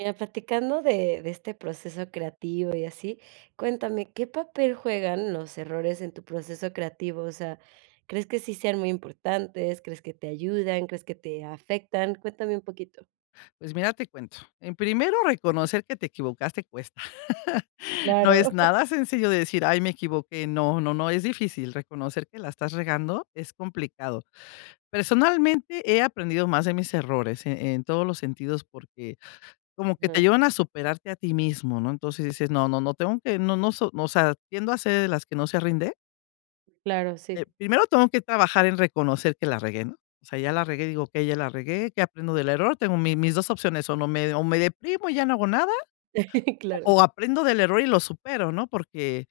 Mira platicando de de este proceso creativo y así, cuéntame, ¿qué papel juegan los errores en tu proceso creativo? O sea, ¿crees que sí sean muy importantes?, ¿crees que te ayudan?, ¿crees que te afectan? Cuéntame un poquito. Pues mira, te cuento. En primero reconocer que te equivocaste cuesta, no Claro. es nada sencillo de decir: "Ay me equivoqué". No no no es difícil reconocer que la estás regando, es complicado. Personalmente, he aprendido más de mis errores en en todos los sentidos, porque como que te Mm. llevan a superarte a ti mismo, ¿no?, entonces, dices: "No no no tengo que no no no so", o sea, tiendo a ser de las que no se rinde. Claro, Eh, sí. primero tengo que trabajar en reconocer que la regué, ¿no? O sea, ya la regué, digo: "Okey, ya la regué", ¿qué aprendo del error?, tengo mi mis 2 opciones, o no me o me deprimo y ya no hago nada, o Claro. o aprendo del error y lo supero, ¿no?, porque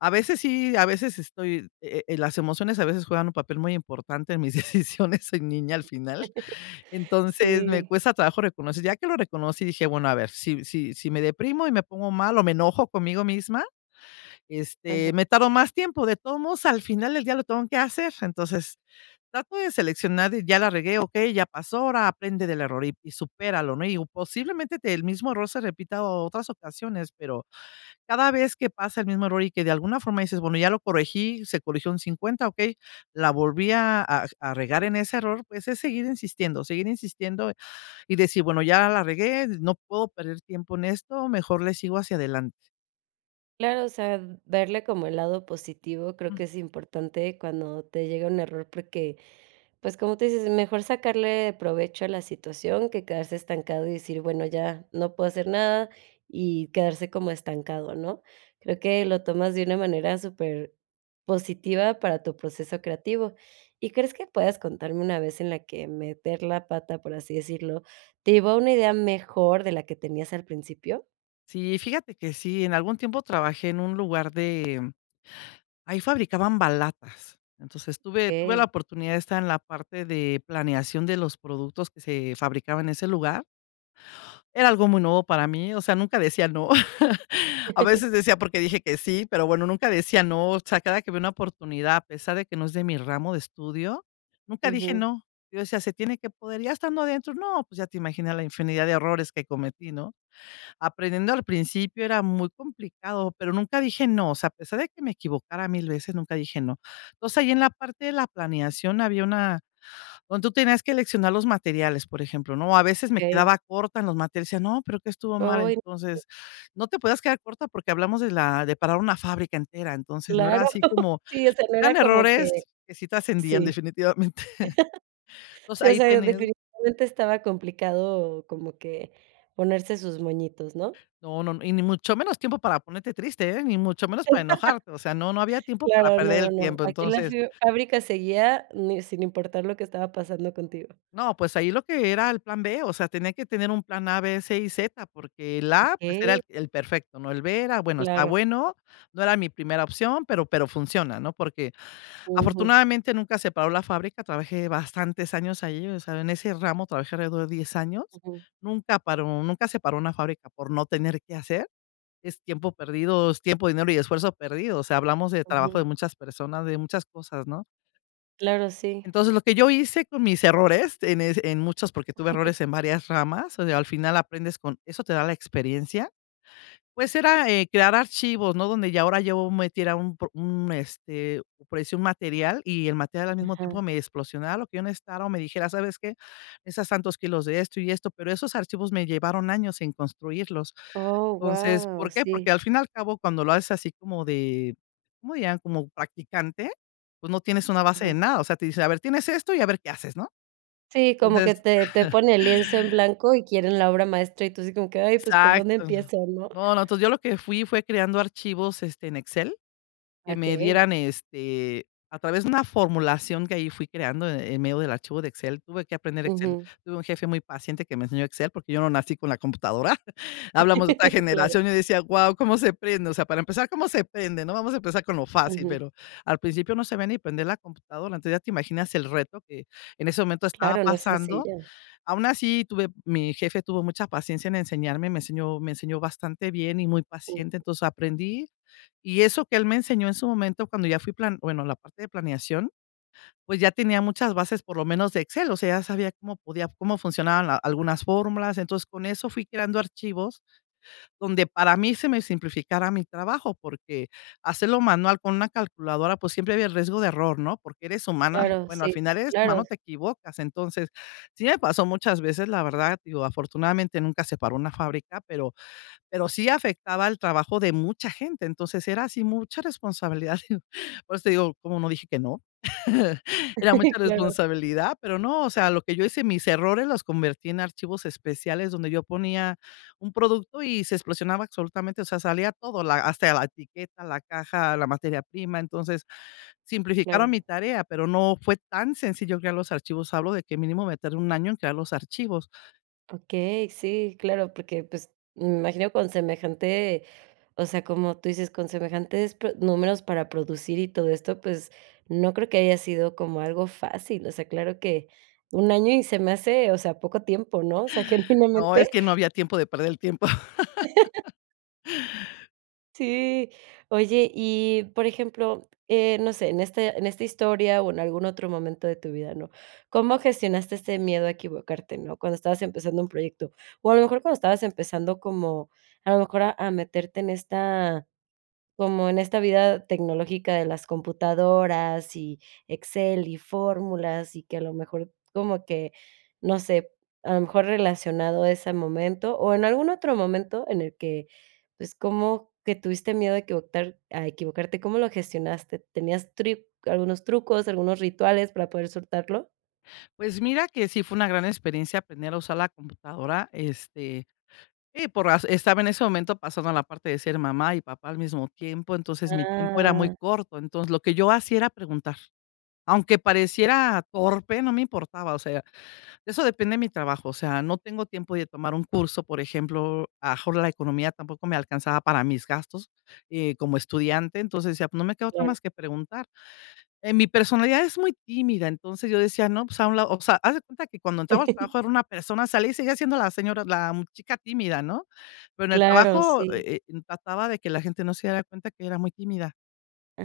a veces sí, a veces estoy, eh eh, las emociones a veces juegan un papel muy importante en mis decisiones, soy niña al final. Entonces, me Sí. cuesta trabajo reconocer. Ya que lo reconocí y dije: "Bueno, a ver, si si si me deprimo y me pongo mal, o me enojo conmigo misma, este, Ajá. me tardo más tiempo, de todos modos, al final del día lo tengo que hacer". Entonces, trato de seleccionar, ya la regué, ¿okey?, ya pasó, ahora aprende del error y supéralo, ¿no?, y posiblemente, el mismo error se repita otras ocasiones, pero, cada vez que pasa el mismo error y que de alguna forma dices: "Bueno, ya lo corregí, se corrigió un 50", okey, la volví a a a regar en ese error, pues es seguir insistiendo, seguir insistiendo y decir: "Bueno, ya la regué, no puedo perder tiempo en esto, mejor le sigo hacia adelante". Claro, o sea, verle como el lado positivo, creo que Mm. es importante cuando te llega un error, porque, pues, como tú dices, es mejor sacarle provecho a la situación que quedarse estancado, y decir: "Bueno, ya, no puedo hacer nada", y quedarse como estancado, ¿no? Creo que lo tomas de una manera superpositiva para tu proceso creativo. Y, ¿crees que puedas contarme una vez en la que meter la pata, por así decirlo, te llevó a una idea mejor de la que tenías al principio? Sí, fíjate que sí, en algún tiempo trabajé en un lugar de ahí fabricaban balatas. Entonces, tuve tuve la Okey. oportunidad de estar en la parte de planeación de los productos que se fabricaba en ese lugar. Era algo muy nuevo para mí, o sea, nunca decía no. A veces decía: "¿Por qué dije que sí?". Pero bueno, nunca decía no, o sea, cada que había una oportunidad, a pesar de que no es de mi ramo de estudio, nunca dije Ujú. no. Yo decía: "Se tiene que poder". Ya estando adentro, no, pues, ya te imaginas la infinidad de errores que cometí, ¿no? Aprendiendo, al principio era muy complicado, pero nunca dije no, o sea, a pesar de que me equivocara 1000 veces, nunca dije no. Entonces, ahí en la parte de la planeación había una donde tú tenías que seleccionar los materiales, por ejemplo, ¿no? O, a veces me Okey. quedaba corta en los materiales, yo decía: "No, pero, ¿qué estuvo mal?". Oy,. [unintelligible] Entonces, no te podías quedar corta porque hablamos de la de parar una fábrica entera. Entonces, no era Claro. así como Sí, o sea, no eran era como que errores que sí trascendían, sí. definitivamente. Entonces, Sí, o ahí sea, tenía definitivamente, estaba complicado como que ponerse sus moñitos, ¿no? No, no, no. Y, ni mucho menos tiempo para ponerte triste, eh, ni mucho menos para enojarte. O sea, no no había tiempo para Claro, no, perder no, el no. tiempo. Aquí la Entonces fi fábrica seguía ni sin importar lo que estaba pasando contigo. No, pues, ahí lo que era el plan B, o sea, tenía que tener un plan A, B, C y Z, porque el A, pues, era Okey. el el perfecto, ¿no?, el B, era, bueno, está Claro. bueno, no era mi primera opción, pero pero funciona, ¿no? Porque, Ujú. afortunadamente nunca se paró la fábrica, trabajé bastantes años ahí, o sea, en ese ramo, trabajé alrededor de 10 años. Ujú. Nunca paró, nunca se paró una fábrica por no tener qué hacer, es tiempo perdido, es tiempo, dinero y esfuerzo perdido, o sea, hablamos del trabajo de Ujú. muchas personas, de muchas cosas, ¿no? Claro, sí. Entonces, lo que yo hice con mis errores, en es en muchos, porque tuve errores en varias ramas, o sea, al final, aprendes con eso te da la experiencia. Pues, era, eh, crear archivos, ¿no?, donde ya ahora yo metiera un pro un, este, por decir, un material, y el material, al mismo tiempo, Ajá. me explosionara lo que yo necesitara o me dijera: "¿Sabes qué?, necesitas tantos kilos de esto y esto", pero esos archivos me llevaron años en construirlos. Oh, Entonces, guau, ¿por qué? sí. Porque, al fin y al cabo, cuando lo haces así como de como ya, como practicante, pues, no tienes una base de Ajá. nada, o sea, te dicen: "A ver, tienes esto y a ver qué haces", ¿no? Sí, como que Entonces te te pone el lienzo en blanco y quieren la obra maestra. Y tú así como que: "Ay, pues, ¿por dónde Exacto. empiezo?", ¿no? No, no. Entonces yo lo que fui fue creando archivos, este, en Excel, que me Okey. dieran, este, a través de una formulación que ahí fui creando, en medio del archivo de Excel tuve que aprender Excel, Ujú. tuve un jefe muy paciente que me enseñó Excel, porque yo no nací con la computadora. Hablamos de otra Claro. generación, yo decía: "Guau, ¿cómo se prende?, o sea, para empezar, ¿cómo se prende, no? Vamos a empezar con lo fácil", Ujú. pero al principio no sabía ni prender la computadora. Entonces, ya te imaginas el reto que, en ese momento, estaba Claro, no es pasando. sencilla. Aún así tuve mi jefe tuvo mucha paciencia en enseñarme, me enseñó me enseñó bastante bien y muy Ujú. paciente. Entonces, aprendí. Y eso que él me enseñó, en su momento, cuando ya fui plan bueno la parte de planeación, pues, ya tenía muchas bases por lo menos de Excel, o sea, ya sabía cómo podía, cómo funcionaban la algunas fórmulas. Entonces, con eso fui creando archivos donde, para mí, se me simplificará mi trabajo, porque hacerlo manual, con una calculadora, pues, siempre había el riesgo de error, ¿no? Porque eres humana, Claro, bueno, al sí, final, eres claro. humano, te equivocas. Entonces, sí me pasó muchas veces, la verdad, digo, afortunadamente nunca se paró una fábrica, pero pero sí afectaba al trabajo de mucha gente. Entonces, era así mucha responsabilidad y, por eso te digo, ¿cómo no dije que no? Era mucha Claro. responsabilidad, pero no, o sea, lo que yo hice, mis errores los convertí en archivos especiales donde yo ponía un producto y se explosionaba absolutamente, o sea, salía todo, la hasta la etiqueta, la caja, la materia prima. Entonces, simplificaron Claro. mi tarea, pero no fue tan sencillo crear los archivos, hablo de que, mínimo, me tardé 1 año en crear los archivos. Okey, sí, claro, porque, pues, me imagino con semejante, o sea, como tú dices, con semejantes, pues números para producir y todo esto, pues, no creo que haya sido como algo fácil, o sea, claro que, un año y se me hace, o sea, poco tiempo, ¿no?, o sea, No, es genuinamente. que no había tiempo de perder el tiempo. Sí, oye, y, por ejemplo, eh, no sé, en este en esta historia o en algún otro momento de tu vida, ¿no? ¿Cómo gestionaste ese miedo a equivocarte? ¿No? Cuando estabas empezando un proyecto, o a lo mejor cuando estabas empezando como a lo mejor a a meterte en esta, como en esta vida tecnológica de las computadoras y Excel y fórmulas, y que a lo mejor como que, no sé, a lo mejor relacionado a ese momento o en algún otro momento en el que, pues, como que tuviste miedo a equivocar a equivocarte, ¿cómo lo gestionaste? ¿Tenías tri algunos trucos, algunos rituales para poder soltarlo? Pues mira que sí fue una gran experiencia aprender a usar la computadora, este, sí, pero estaba en ese momento pasando la parte de ser mamá y papá al mismo tiempo, entonces mi tiempo era muy Ah. corto, entonces lo que yo hacía era preguntar, aunque pareciera torpe, no me importaba, o sea, de eso depende de mi trabajo, o sea, no tengo tiempo de tomar un curso, por ejemplo, a lo mejor la economía tampoco me alcanzaba para mis gastos, eh, como estudiante, entonces decía: "No me queda otra Claro. más que preguntar", eh, mi personalidad es muy tímida, entonces yo decía: "No, pues a un lado", o sea, haz de cuenta que cuando entraba al trabajo era una persona, salí y seguía siendo la señora, la chica tímida ¿no?, pero en el Claro, trabajo, sí. eh eh, trataba de que la gente no se diera cuenta que era muy tímida,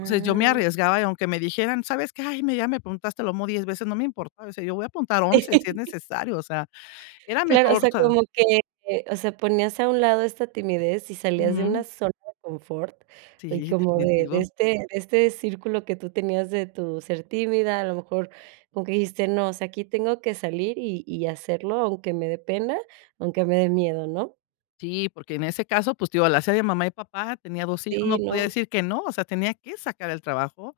entonces, yo me arriesgaba y aunque me dijeran: "¿Sabes qué? Ay, mira, ya me preguntaste lo mismo 10 veces", no me importaba, o sea, yo voy a preguntar 11, si es necesario, o sea, era Claro, o mejor, o sea, sea. como que, eh, o sea, ponías a un lado esta timidez y salías de una Ujú. zona de confort, y Sí, como de de definitivo. este de este círculo que tú tenías de tu ser tímida, a lo mejor como que dijiste: "No, o sea, aquí tengo que salir, y y hacerlo, aunque me dé pena, aunque me de miedo", ¿no? Sí, porque en ese caso, pues, te digo: "La hace de mamá y papá, tenía 2 hijos, no Sí, podía no. decir que no". O sea, tenía que sacar el trabajo,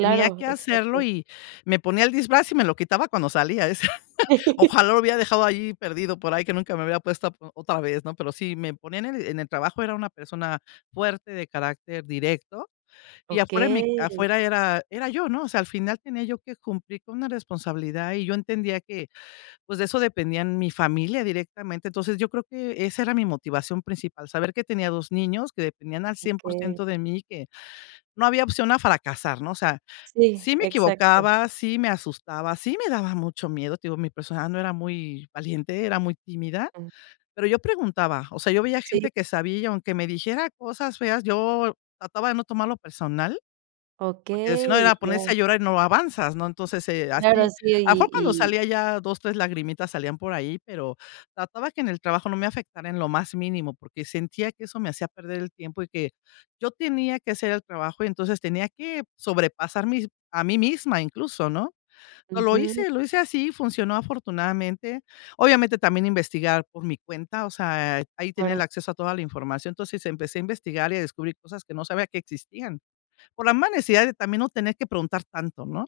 tenía que hacerlo, exacto. y me ponía el disfraz y me lo quitaba cuando salía. ¡Ojalá! lo hubiera dejado ahí perdido por ahí, que nunca me lo hubiera puesto a po otra vez, ¿no? Pero si me ponían en el en el trabajo, era una persona fuerte, de carácter directo, y afuera, en mi Okey. afuera, era era yo, ¿no? O sea, al final tenía yo que cumplir con una responsabilidad y yo entendía que, pues, de eso dependía mi familia directamente. Entonces, yo creo que esa era mi motivación principal, saber que tenía 2 niños que dependían al un cien Okey. porciento, de mí que, no había opción a fracasar, ¿no? O sea, Sí, sí me exacto. equivocaba, sí me asustaba, sí me daba mucho miedo. Te digo: "Mi personaje no era muy valiente, era muy tímida", Ujú. pero yo preguntaba, o sea, yo veía Sí. gente que sabía y, aunque me dijera cosas feas, yo trataba de no tomarlo personal, porque si no, Okey, era ya. ponerse a llorar y no avanzas, ¿no? Entonces, eh, Claro, así, sí, a y poco no, y salían ya 2, 3 lagrimitas, salían por ahí, pero trataba que en el trabajo no me afectara en lo más mínimo, porque sentía que eso me hacía perder el tiempo y que yo tenía que hacer el trabajo; y entonces, tenía que sobrepasar mis a mí misma incluso, ¿no? Pero lo Ujú. hice lo hice así, funcionó afortunadamente. Obviamente, también investigar por mi cuenta, o sea, ahí tenía el Bueno. acceso a toda la información, entonces empecé a investigar y a descubrir cosas que no sabía que existían, por la mala necesidad de también no tener que preguntar tanto, ¿no?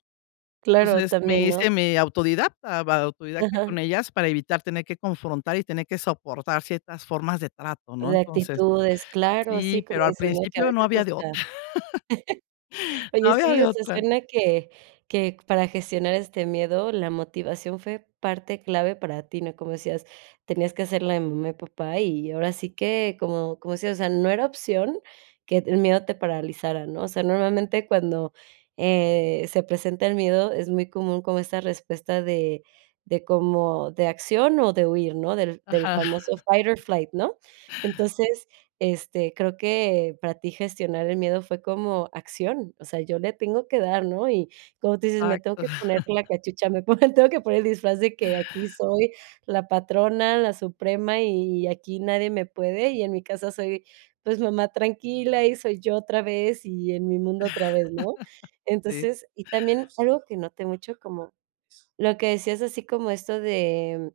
Claro, Entonces, también, me ¿no? hice medio autodidacta, va, autodidacta Ajá. con ellas, para evitar tener que confrontar y tener que soportar ciertas formas de trato, ¿no? De Entonces, actitudes, claro, sí, sí, como pero al dices, ¿no? Que a principio no veces había de está otra. No ¡Oye!, había sí, o de sea, otra. suena que que para gestionar este miedo, la motivación fue parte clave para ti, ¿no? Como decías: "Tenías que hacer la de mamá y papá"; y ahora sí que, como como decías, o sea, "No era opción que el miedo te paralizara", ¿no? O sea, normalmente cuando, eh, se presenta el miedo, es muy común como esa respuesta de de, como de acción o de huir, ¿no?, del del Ajá. famoso fight or flight, ¿no? Entonces, este, creo que para ti gestionar el miedo fue como acción, o sea, "Yo le tengo que dar", ¿no? Y como tú dices: "Me tengo Exacto. que poner la cachucha", me ponen, tengo que poner el disfraz de que: "Aquí soy la patrona, la suprema y aquí nadie me puede", y en mi casa soy, pues, mamá tranquila y soy yo otra vez, y en mi mundo otra vez, ¿no? Sí. Entonces, y también algo que noté mucho, como lo que decías así como esto de,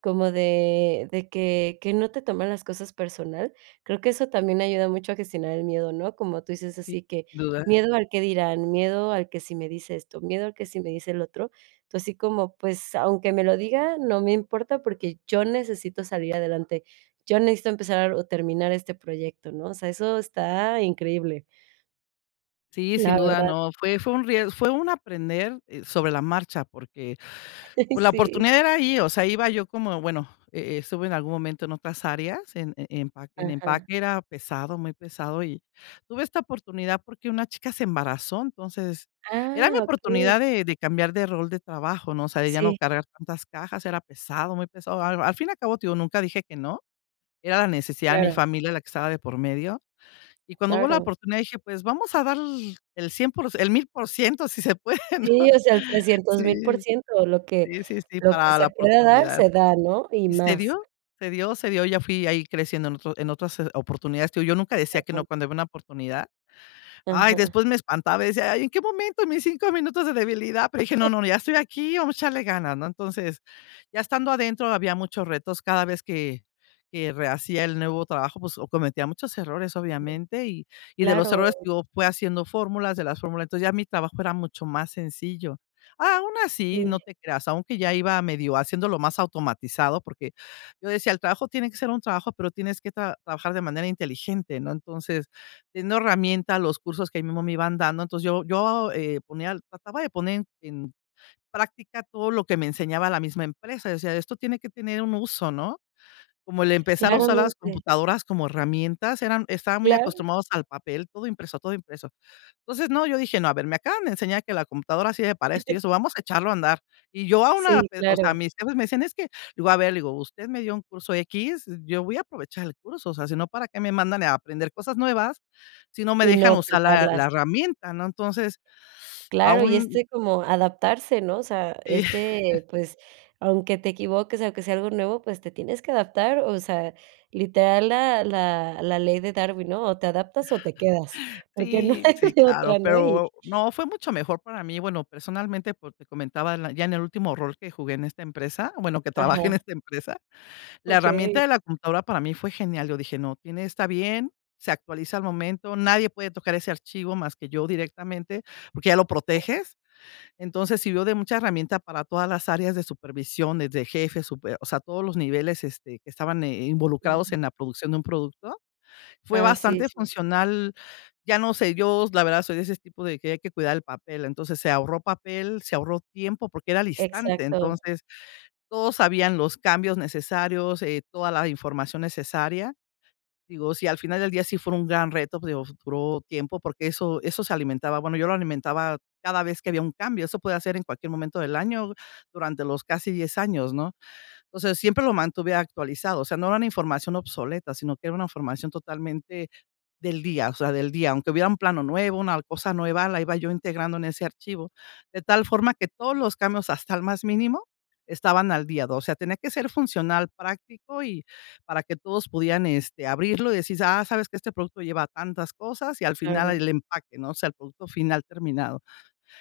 como de de que que no te toman las cosas personal, creo que eso también ayuda mucho a gestionar el miedo, ¿no? Como tú dices Sin así que: duda. "Miedo al qué dirán, miedo al que si me dice esto, miedo al que si me dice lo otro". Entonces, así como, pues, aunque me lo diga, no me importa porque, yo necesito salir adelante. Yo necesito empezar a terminar este proyecto, ¿no? O sea, eso está increíble. Sí, sin La duda verdad. no, fue fun ries fue un aprender sobre la marcha, porque por la Sí. oportunidad era ahí, o sea, iba yo como, bueno, e e estuve en algún momento en otras áreas, en en empa en Ajá. empaque era pesado, muy pesado y tuve esta oportunidad porque una chica se embarazó. Entonces, era mi Ah, okey. oportunidad de de cambiar de rol de trabajo, ¿no? O sea, de ya no Sí. cargar tantas cajas, era pesado, muy pesado. A al fin y al cabo, te digo, nunca dije que no. Era la necesidad de mi Claro. familia la que estaba de por medio. Y cuando hubo la Claro. oportunidad dije: "Pues, vamos a dar el 100 el 1000 si se puede ¿no? Sí, o sea, el trescientos mil Sí, porciento lo que sí, sí, lo que para la se pueda dar, oportunidad. se da, ¿no? Y Y se más. dio, se dio, se dio, ya fui ahí creciendo en otros, en otras s oportunidades que yo nunca decía que Ajá. no, cuando había una oportunidad. Ay, Ajá. después me espantaba y decía: "¿Y en qué momento? En mis 5 minutos de debilidad", pero dije: "No, no, ya estoy aquí, vamos a echarle ganas", ¿no? Entonces, ya estando adentro había muchos retos cada vez que que rehacía el nuevo trabajo, pues o cometía muchos errores, Ujú. obviamente, y y de los Claro. errores te digo fui haciendo fórmulas de las fórmulas, entonces ya mi trabajo era mucho más sencillo. A aún así, no Sí. te creas, aunque ya iba medio haciéndolo más automatizado porque yo decía: "El trabajo tiene que ser un trabajo, pero tienes que tra trabajar de manera inteligente". No, entonces, teniendo herramienta los cursos que ahí mísmo me iban dando. Entonces, yo yo, eh, ponía trataba de poner en práctica todo lo que me enseñaba la misma empresa yo decía: "Esto tiene que tener un uso, ¿no?" Como el empezar a usar las Claramente. computadoras como herramientas eran estaban muy Claro. acostumbrados al papel todo impreso, todo impreso entonces no yo dije: "No a ver me acaban de enseñar que la computadora sirve para esto y eso vamos a echarlo a andar". Y yo aún, ah, Sí, eh, o sea, claro. mis jefes me decían: "Es que" le voy a ver y le digo: "Usted me dio un curso x, eh, yo voy a aprovechar el curso, o sea, sino para qué me mandan, eh, a aprender cosas nuevas, si no me Y no dejan usar la la aplicarlas. herramienta", ¿no? Entonces, Claro, y aún este como adaptarse, ¿no? O sea, Sí. este, pues, aunque te equivoques, aunque sea algo nuevo, pues, te tienes que adaptar, o sea, literal la la la ley de Darwin, ¿no? O te adaptas o te quedas, porque no Sí, hay sí, de claro, otra, ¿no? Y pero no fue mucho mejor para mí, bueno personalmente, porque comentaban ya en el último rol que jugué en esta empresa, bueno, que trabaje en Ajá. esta empresa, la herramienta Okey. de la computadora para mí fue genial, yo dije: "No, tiene está bien, se actualiza al momento, nadie puede tocar ese archivo más que yo directamente", porque ya lo proteges. Entonces, sirvió de mucha herramienta para todas las áreas de supervisiones, de jefes, súper, o sea, todos los niveles este, que estaban eh, involucrados Claro. en la producción de un producto, fue Ah, sí bastante sí funcional, ya no sé, yo, la verdad soy de ese tipo de que hay que cuidar el papel. Entonces se ahorró papel, se ahorró tiempo porque era al instante. Exacto. Entonces, todos sabían los cambios necesarios, eh, toda la información necesaria. Digo, si al final del día sí fue un gran reto, pues, digo duró tiempo, porque eso eso se alimentaba. Bueno, yo lo alimentaba cada vez que había un cambio. Eso podía ser en cualquier momento del año durante los casi 10 años ¿no? O sea, siempre lo mantuve actualizado. O sea, no era una información obsoleta sino que era una información totalmente del día. O sea, del día. Aunque hubiera un plano nuevo, una cosa nueva, la iba yo integrando en ese archivo. De tal forma que todos los cambios hasta el más mínimo estaban al día, de o sea, tenía que ser funcional, práctico y, para que todos pudieran este, abrirlo y decir: "Ah, sabes que este producto lleva tantas cosas y al final Claro. el empaque", ¿no? O sea, el producto final terminado.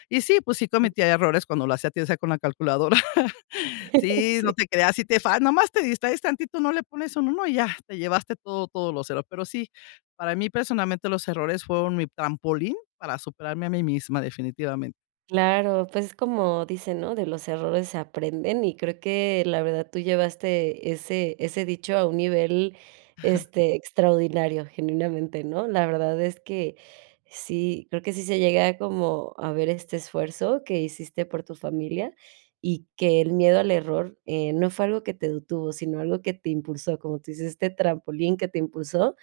Y sí, pues sí, cometía errores cuando lo hacía, te saco una calculadora. Sí, no Sí. te creas, si te fal nomás te distraes tantito, no le pones un 1 y ya, te llevaste todo todo los erro Pero sí, para mí personalmente los errores fueron mi trampolín para superarme a mí misma definitivamente. Claro, pues, es como dice: ¿no? "De los errores aprenden", y creo que la verdad tú llevaste ese ese dicho a un nivel, este, extraordinario, genuinamente, ¿no? La verdad es que sí, creo que sí se llega como a ver este esfuerzo que hiciste por tu familia, y que el miedo al error eh, no fue algo que te detuvo, sino algo que te impulsó, como tú dices: "Este trampolín" que te impulsó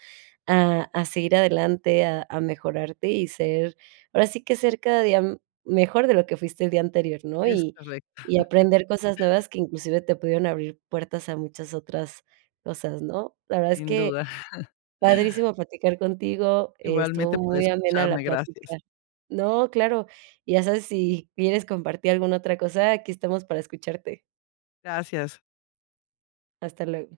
a a seguir adelante, a a mejorarte y ser ahora sí que ser cada día, mm, mejor de lo que fuiste el día anterior, ¿no? Es Y correcto. y aprender cosas nuevas que inclusive te pudieron abrir puertas a muchas otras cosas, ¿no? La verdad es Sin que duda. padrísimo platicar contigo, estuvo Igualmente por muy amena la escucharme, gracias. platica No, claro. Y ya sabes si quieres compartir alguna otra cosa, aquí estamos para escucharte. Gracias. Hasta luego.